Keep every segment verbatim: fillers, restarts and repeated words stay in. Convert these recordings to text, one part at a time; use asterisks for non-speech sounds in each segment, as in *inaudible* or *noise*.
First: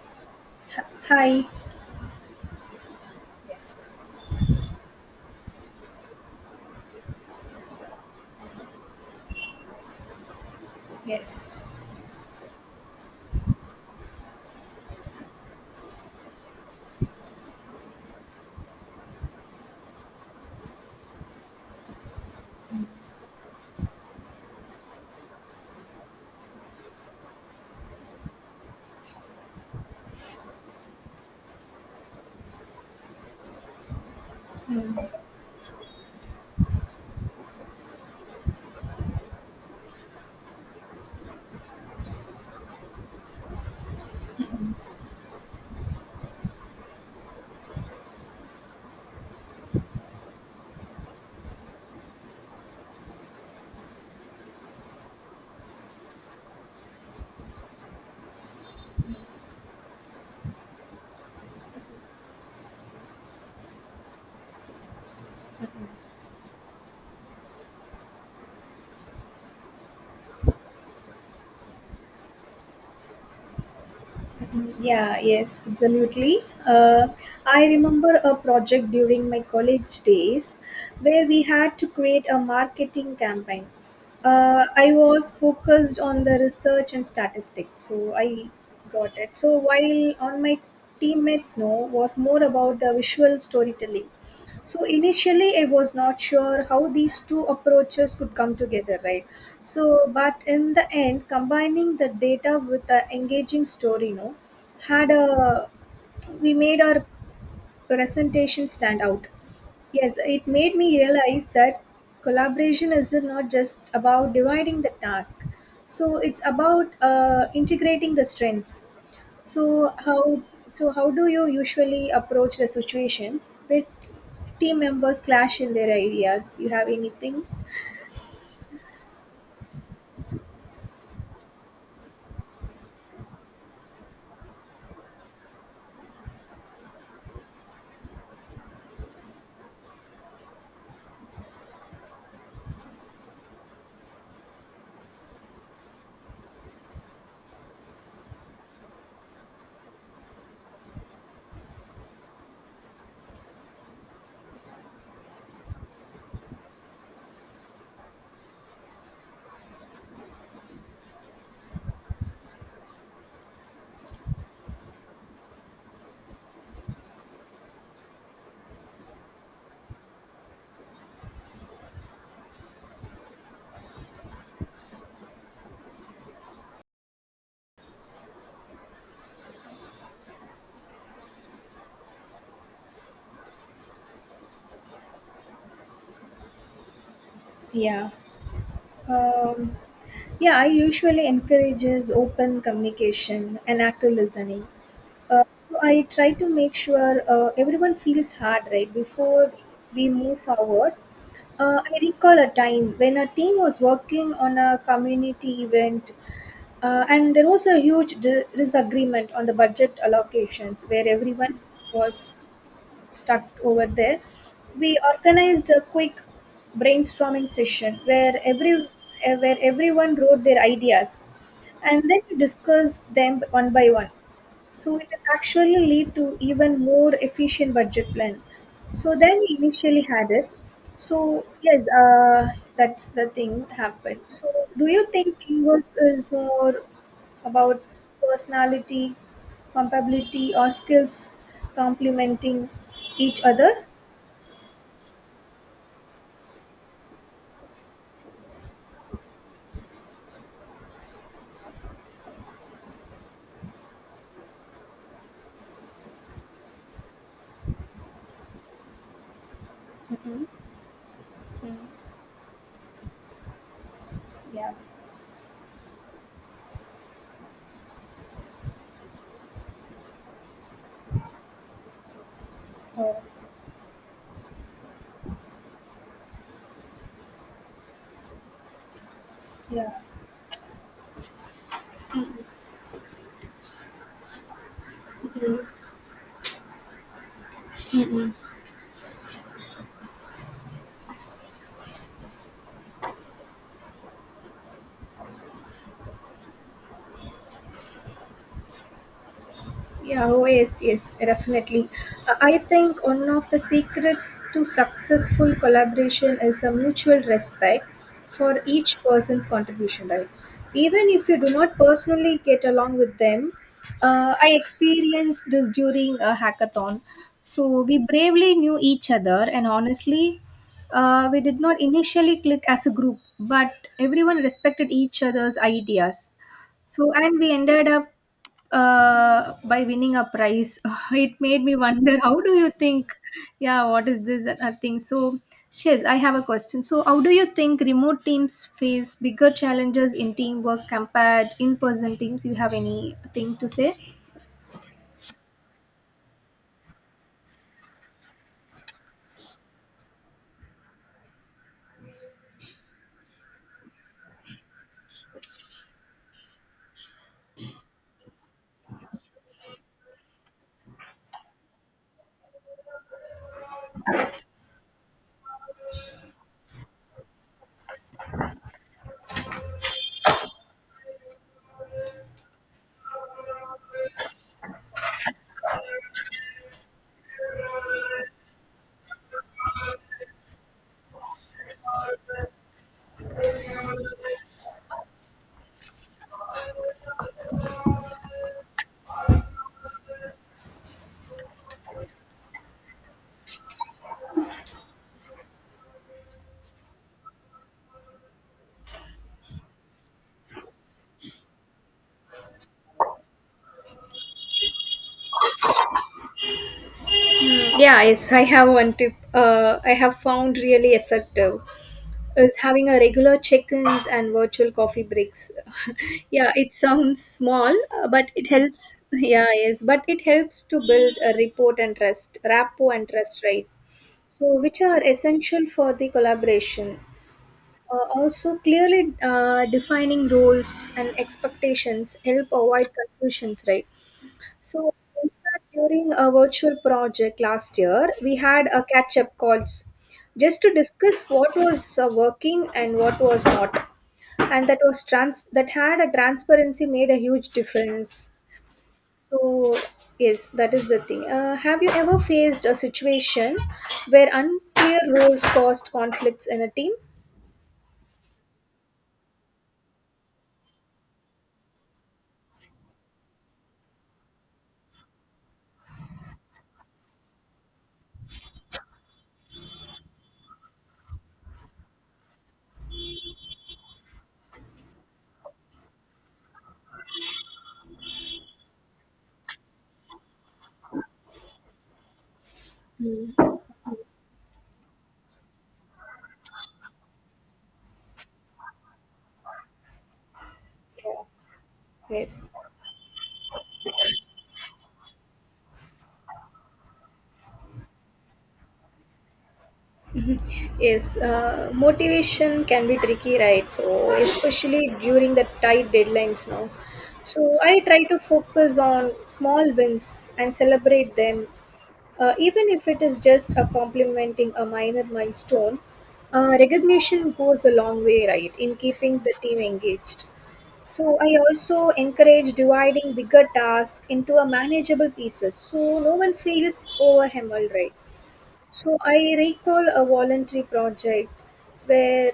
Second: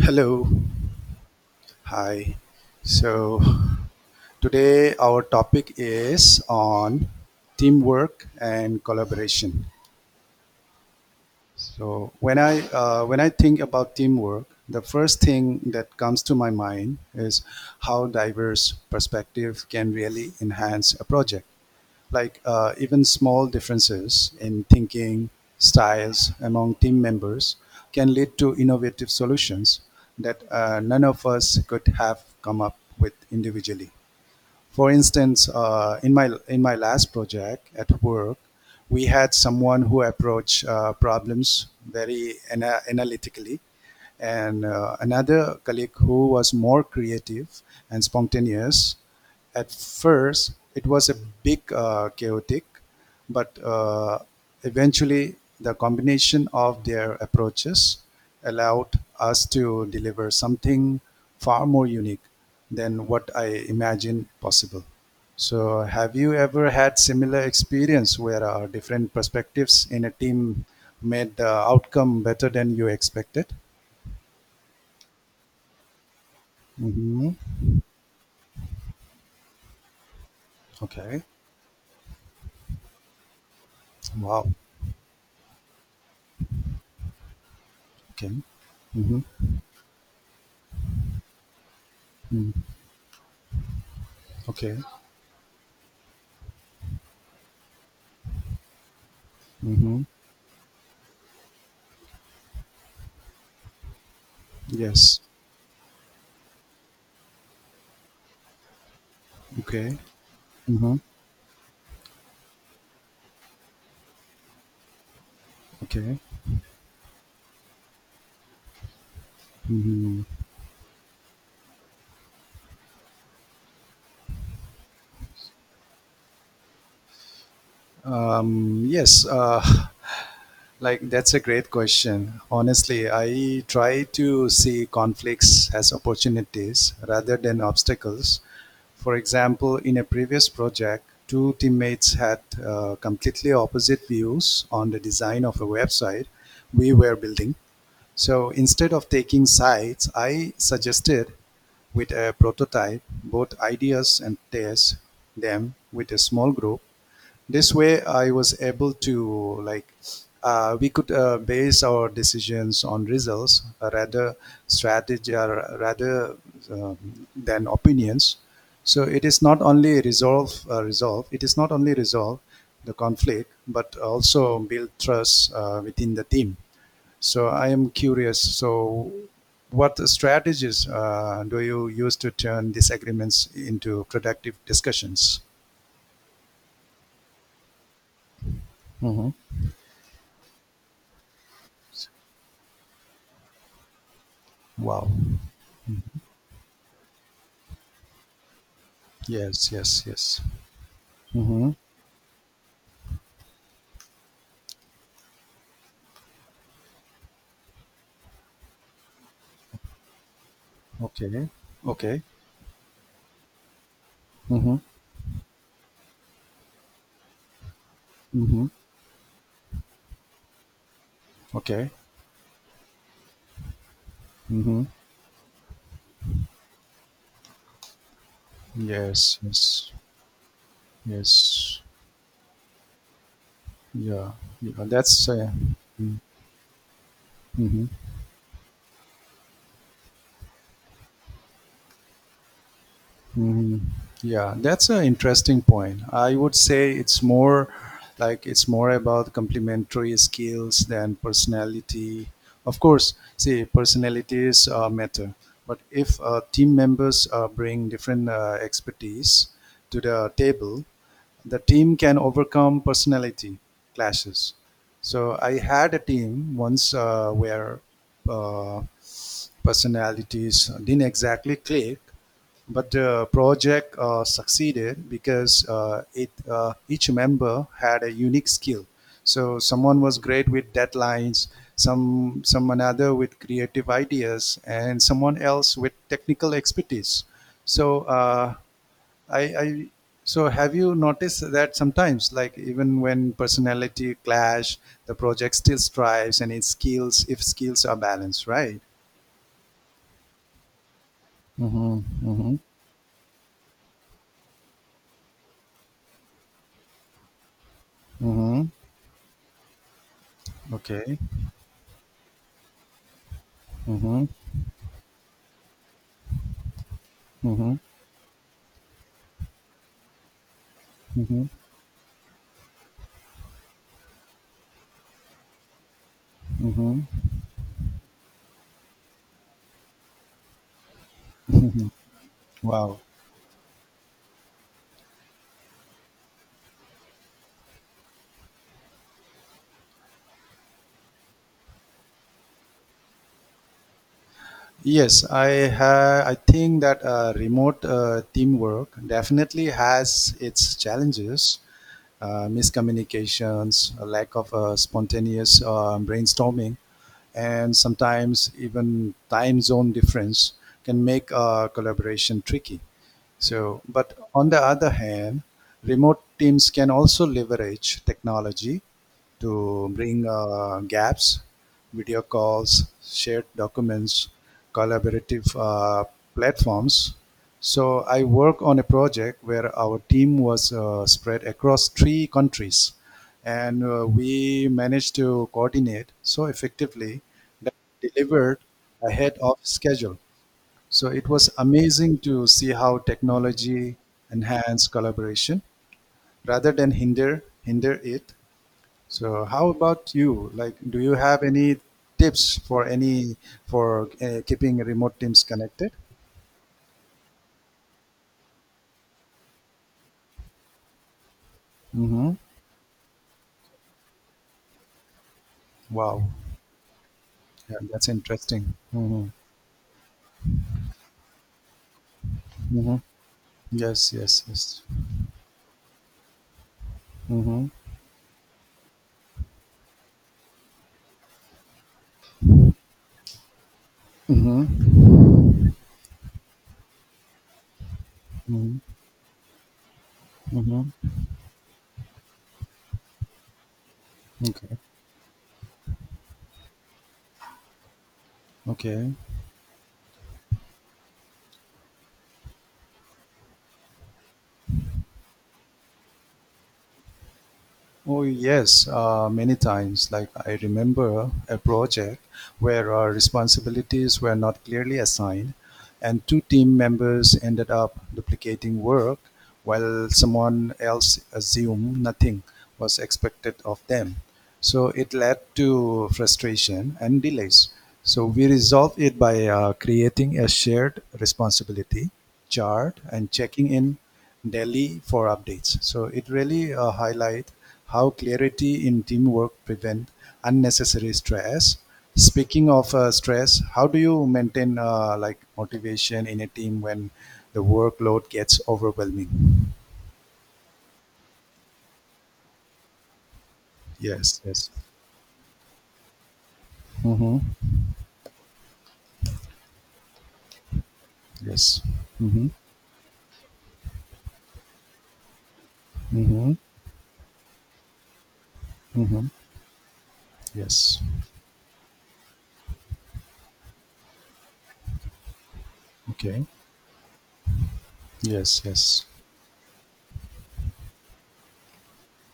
Hello. Hi. Hi. So Yes. today our topic is on teamwork and collaboration. Yes. So when I uh, when I think about teamwork, the first thing that comes to my mind is how diverse perspective can really enhance a project. Like uh, even small differences in thinking styles among team members can lead to innovative solutions that uh, none of us could have come up with individually. For Mm, instance, uh, in my in my last project at work, we had someone who approached uh, problems very ana- analytically, and uh, another colleague who was more creative and spontaneous. At first, it was a big uh, chaotic, but uh, eventually the combination of their approaches allowed us to deliver something far more unique than what I imagined possible. So, have you ever had similar experience where uh, different perspectives in a team made the outcome better than you expected? mm, Yeah, yes, absolutely. Uh, Mm-hmm. I remember a project during my college days Okay. where we had to create a marketing campaign. Wow. Uh, I was focused on the research and statistics, so Okay. I got Mm-hmm. it. So while on my teammates know was more Mm-hmm. about the visual storytelling. Okay. So initially, I was not sure how these two approaches could come together, right? Mm-hmm. So, but in the end, combining the data with the engaging story, no, had Yes. a we made our presentation stand out. Okay. Yes, it made me Mm-hmm. realize that collaboration is not just about dividing the task. So Okay. it's about uh, integrating the strengths. So hmm how so how do you usually approach the situations with team members clash in their ideas? You have anything? Um, yes, uh, *laughs* like that's a great question. Honestly, I try to see conflicts as opportunities rather than obstacles. For example, in a previous project, two teammates had uh, completely opposite views on the design of a website we were building. So instead of taking sides, I suggested with a prototype both ideas and test them with a small group. This way, I was able to like uh, we could uh, base our decisions on results uh, rather strategy uh, rather um, than opinions. So it is not only resolve uh, resolve. It is not only resolve the conflict, but also build trust uh, within the team. So I am curious. So, what strategies uh, do you use to turn disagreements into productive discussions? Yeah. hmm Um, yeah, I usually encourages open communication and active listening. Wow. Uh, so I try to make sure uh, everyone feels heard right before Yes. Yes. we Yes. move forward. hmm Uh, I recall a time when a team was working on a community event, Uh, and there was a huge di- disagreement on the budget allocations where Okay. everyone was Okay. stuck over there. hmm We organized a quick brainstorming session where hmm every eh, where everyone wrote their ideas Okay. and then we discussed them one by one. hmm So it is actually lead to even more efficient budget plan. So Yes. then we Yes. initially had it. So Yes. yes, uh, that's the thing happened. Yeah. So yeah. do you That's. think Uh, teamwork is more about mhm. personality, compatibility, or skills complementing each Mhm. other? Yeah, that's an interesting point. I would say it's more like it's more about complementary skills than personality. Of course, see, personalities uh, matter, but if uh, team members uh, bring different uh, expertise to the Mm-hmm. table, the team can overcome personality clashes. Yeah. So I had a team once uh, where uh, personalities didn't exactly click, but the Oh, project uh, succeeded because uh, it uh, each member had a unique skill. So yeah. someone was great with deadlines, some some another with creative ideas, and someone else with technical expertise. So uh, I, I so have you noticed that sometimes, like even when personality clash, the project still strives and its skills, if skills are balanced, right? Yeah, oh yes, yes, definitely. Mm-hmm. Uh, Mm-hmm. I think one of the secret to successful collaboration is a mutual respect for Mm-hmm. each person's contribution, right? Even Okay. if you do not personally get along with them, Mm-hmm. uh, I experienced this during a hackathon. Mm-hmm. So we bravely knew each other, and honestly, uh, we Mm-hmm. did not initially click as a group, but everyone respected each other's ideas Mm-hmm. so and we ended up uh, by winning a prize. *laughs* It made me wonder, how do you Wow. think? Yeah, what is this uh, thing? So, Shiz, I have a question. So, how do you think remote teams face bigger challenges in teamwork compared in-person teams? You have anything to say? Yes, I ha- I think that uh, remote uh, teamwork definitely has its challenges, uh, miscommunications, a lack of uh, spontaneous uh, brainstorming, and sometimes even time zone difference can make uh, collaboration tricky. So, but on the other hand, remote teams can also leverage technology to bring uh, gaps, video calls, shared documents, collaborative uh, platforms. So, I work on a project where our team was uh, spread across three countries and uh, we managed to coordinate so effectively that we delivered ahead of schedule. So it was amazing to see how technology enhanced collaboration rather than hinder hinder it. So how about you? Like, do you have any tips for any for uh, keeping remote teams connected? Yeah, yes, I have one tip. Uh, I have found really effective. Mm-hmm. Is having a regular check-ins and virtual coffee breaks *laughs* Wow, yeah it sounds yeah, small that's uh, but it interesting. helps *laughs* Mm-hmm. yeah yes but it helps to build a rapport and trust rapport Mm-hmm. and trust, right? Yes, yes, So which yes. are essential for the collaboration, Mm-hmm. uh, also clearly uh, defining roles and expectations help avoid confusions, right? Mm-hmm. So, in fact, during a virtual project last year, we had Mm-hmm. a catch up calls just to Mm-hmm. discuss what was uh, working and what was not. And Okay. that was trans that had a transparency made a huge difference. Okay. So, yes, that is the thing. Uh, have you ever faced a situation where unclear roles caused conflicts in a team? Oh, yes, uh, many times. Like, I remember a project where our responsibilities were not clearly assigned, and two team members ended up duplicating work while someone else assumed nothing was expected of them. So, it led to frustration and delays. So, we resolved it by uh, creating a shared responsibility chart and checking in Delhi for updates. So it really uh, highlight how clarity in teamwork prevent unnecessary Yeah. stress. Yes. Speaking of uh, stress, how do you maintain uh, like motivation in a team when the workload gets overwhelming? Yes, uh, motivation can be tricky, right? So, Yes, yes, especially during the tight deadlines now. So, mm-hmm. I try to focus on small wins and celebrate them, Yes, uh, mm-hmm. even if it is just a complimenting a minor milestone. Uh, Mm-hmm. recognition goes a long way, right, in keeping Mm-hmm. the team engaged. Yes. So, I also encourage dividing bigger tasks into a manageable pieces so no one Okay. feels overwhelmed, right? Yes, So yes. I recall a voluntary project where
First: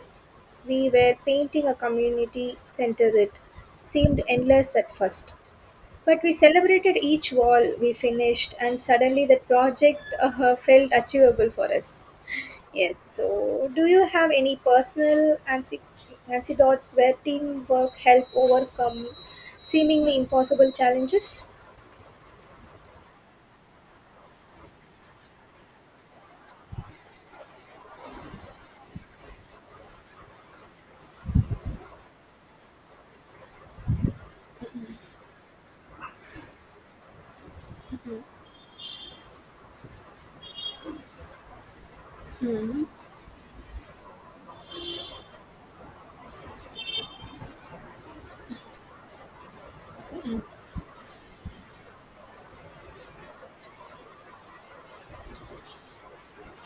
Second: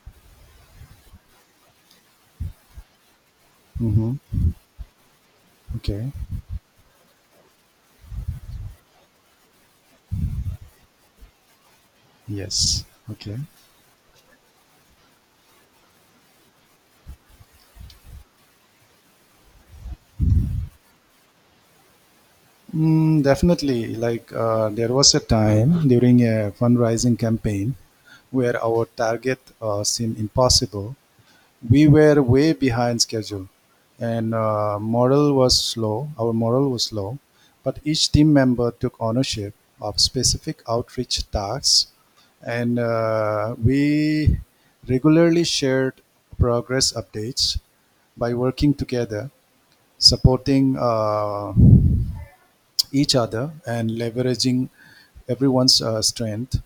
we were painting a community center. It seemed Mm-hmm. endless at first, Okay. but we celebrated each wall we finished, and suddenly the project uh, felt achievable for us. Yes. Yes. Okay. So, do you have any personal anci- anecdotes where teamwork helped overcome seemingly impossible challenges? Mm, definitely. Like uh, there was a time during a fundraising campaign where our target uh, seemed impossible. We were way behind schedule, and uh, morale was slow. Our morale was slow, but each team member took ownership of specific outreach tasks, and uh, we regularly shared progress updates by working together, supporting uh, each other and leveraging everyone's uh, strength.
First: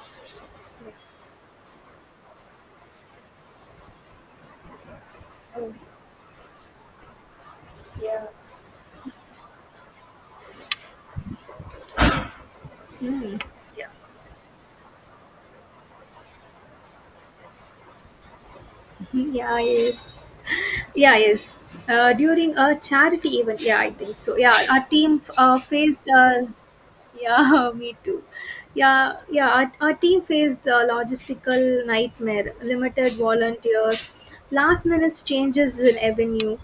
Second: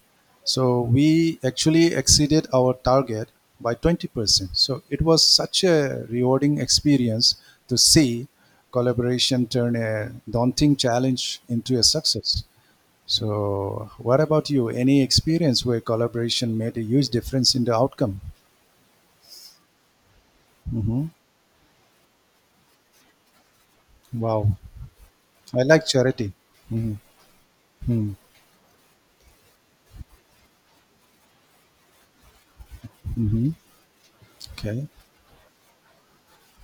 So we actually exceeded our target by twenty percent. So it was such Oh, a rewarding experience to yeah. see collaboration turn a daunting challenge into a success. Yeah. So what about you? Any experience where collaboration made a huge difference in the outcome? yeah yes hmm yeah yes uh, During a charity event, yeah, I think so. Yeah, Wow. our team uh, I like faced charity. uh, yeah, *laughs* me Mm-hmm. too. Yeah, yeah. Our, our team faced a logistical nightmare, limited hmm volunteers, last Okay. minute changes in avenue,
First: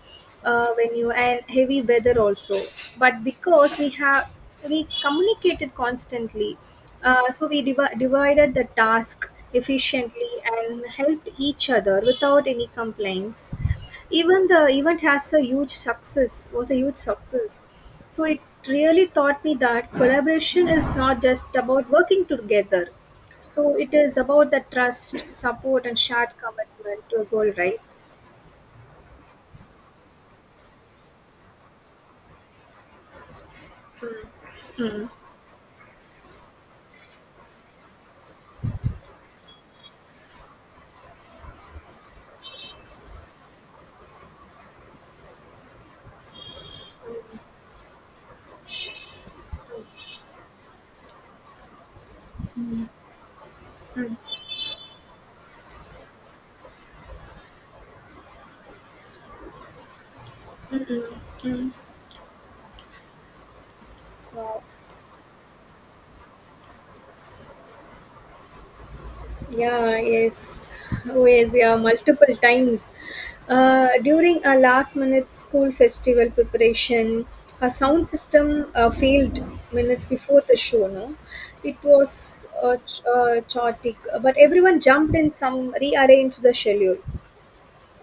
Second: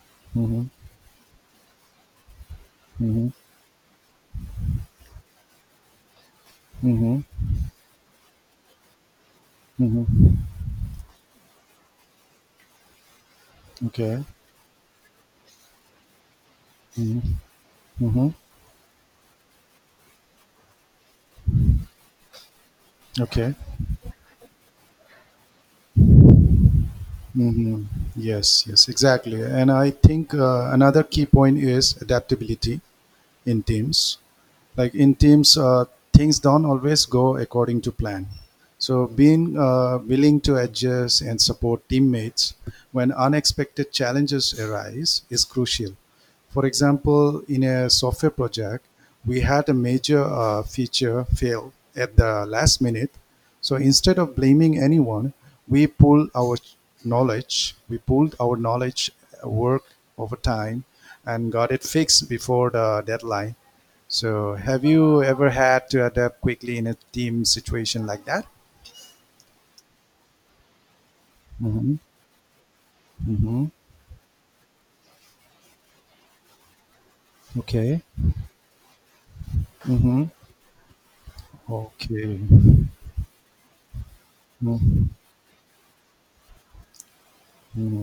uh, Mhm. venue, and heavy weather also. But Mhm. because we have we communicated constantly, Mhm. uh, so we divi- divided the task efficiently Mhm. and helped each other without any complaints. Okay. Even the event has a huge success. Was a huge success so Mhm. it really taught me that collaboration is not just about working together. Okay. So it is about the trust, support, and shared commitment to a goal, right? Mhm. Yes. Yes. Exactly. And I think uh, another key point is adaptability in teams. Like Mm. in teams, uh, things don't always go according to plan. So being uh, willing to adjust and support teammates when unexpected challenges arise is crucial. For example, in a software project, we had a major uh, feature fail at the last minute. So Mm. instead of blaming anyone, we pull our knowledge, we pulled our knowledge, uh, work over time and got Mm. it fixed before the deadline. So Wow. have you ever had to adapt quickly in a team situation like that? Yeah, yes, Oh, yes. yeah, Mm-hmm. multiple times. Mm-hmm. Uh, during a last minute school festival preparation, our Okay. sound system uh, failed minutes Mm-hmm. before the show. No, it Okay. was uh, ch- uh, chaotic, but everyone Mm-hmm. jumped in some rearranged the schedule.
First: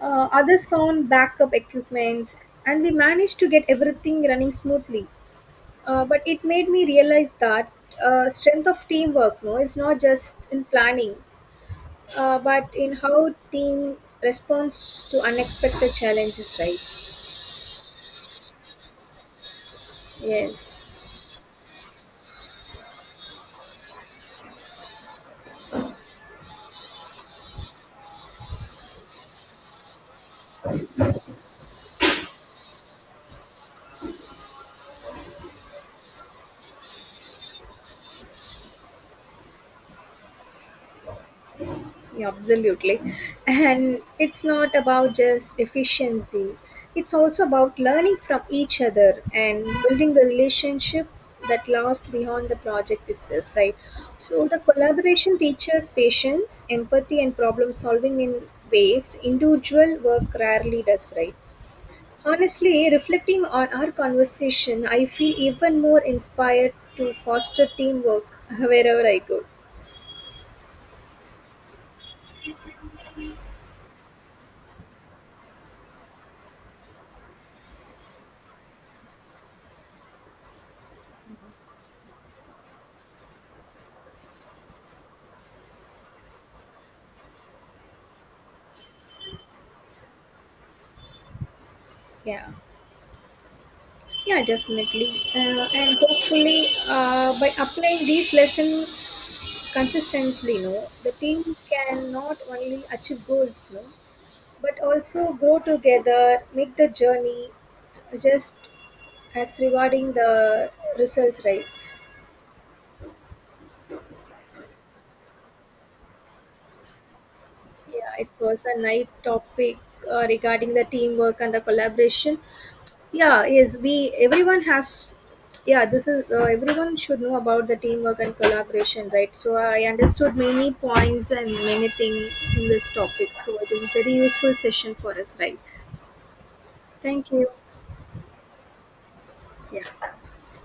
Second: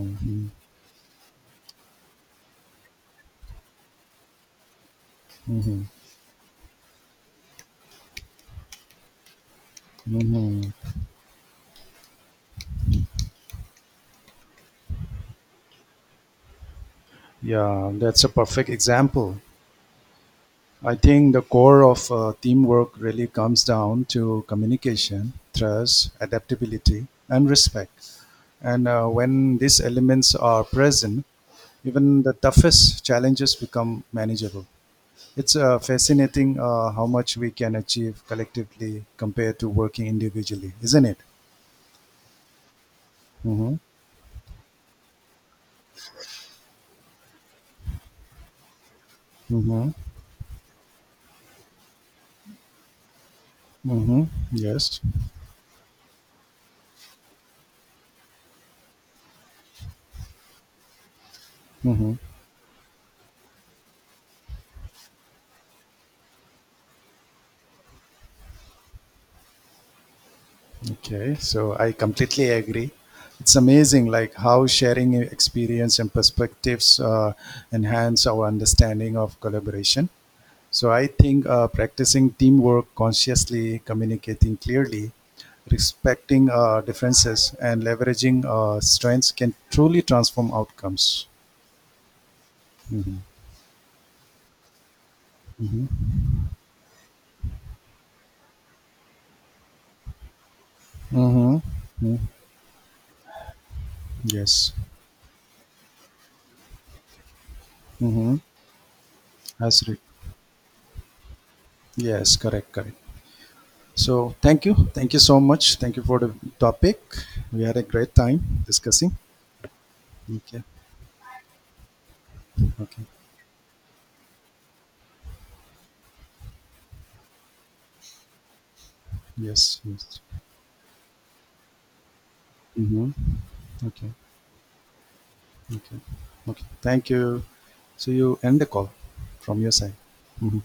Uh, others found backup equipments, and we managed to get everything running smoothly. Uh, but it made me realize that uh, strength of teamwork, no, is not just in Mm-hmm. planning uh, but in how team responds to unexpected challenges, right? Yeah, that's a perfect example. Yes, I think the core of uh, teamwork really comes down to communication, trust, adaptability, and respect. And uh, when these elements are present, even the toughest challenges become manageable. It's uh, fascinating uh, how much we can achieve collectively compared to working individually, isn't it? yeah, absolutely. Mm-hmm. And it's not about just efficiency, it's also about learning from each other and Mm-hmm. building the relationship that lasts beyond the project itself, right? Mm-hmm. So the Yes. collaboration teaches patience empathy and problem solving in ways individual work rarely does, right? Mm-hmm. Honestly, reflecting on our conversation, I feel even more inspired to foster teamwork *laughs* wherever I go. Okay, so I completely agree. It's amazing, like how sharing experience and perspectives uh, enhance our understanding of collaboration. So I think uh, practicing teamwork consciously, communicating clearly, respecting uh, differences, and leveraging uh, strengths can truly transform outcomes. Yeah. Yeah, definitely. Uh, and hopefully, uh, by applying these lessons consistently, no, the Mm-hmm. team can not only achieve goals, no, Yes. but also grow together, make the journey Mm-hmm. just as rewarding the results, right? Yes, correct, correct. So thank you. Thank you so much. Thank you for the topic. We had a Yeah, great it time was a night discussing. topic uh, Okay. regarding the teamwork and the collaboration. Okay. Yeah, yes, we everyone has. Yeah, this is uh, everyone should know about the teamwork and collaboration, right? So Yes. I Yes. understood many points and many things in this Mm-hmm. topic. So it is Okay. very useful session for us, right? Okay. Okay. Thank Thank you. you. So you end the call from your Yeah. side. Mhm.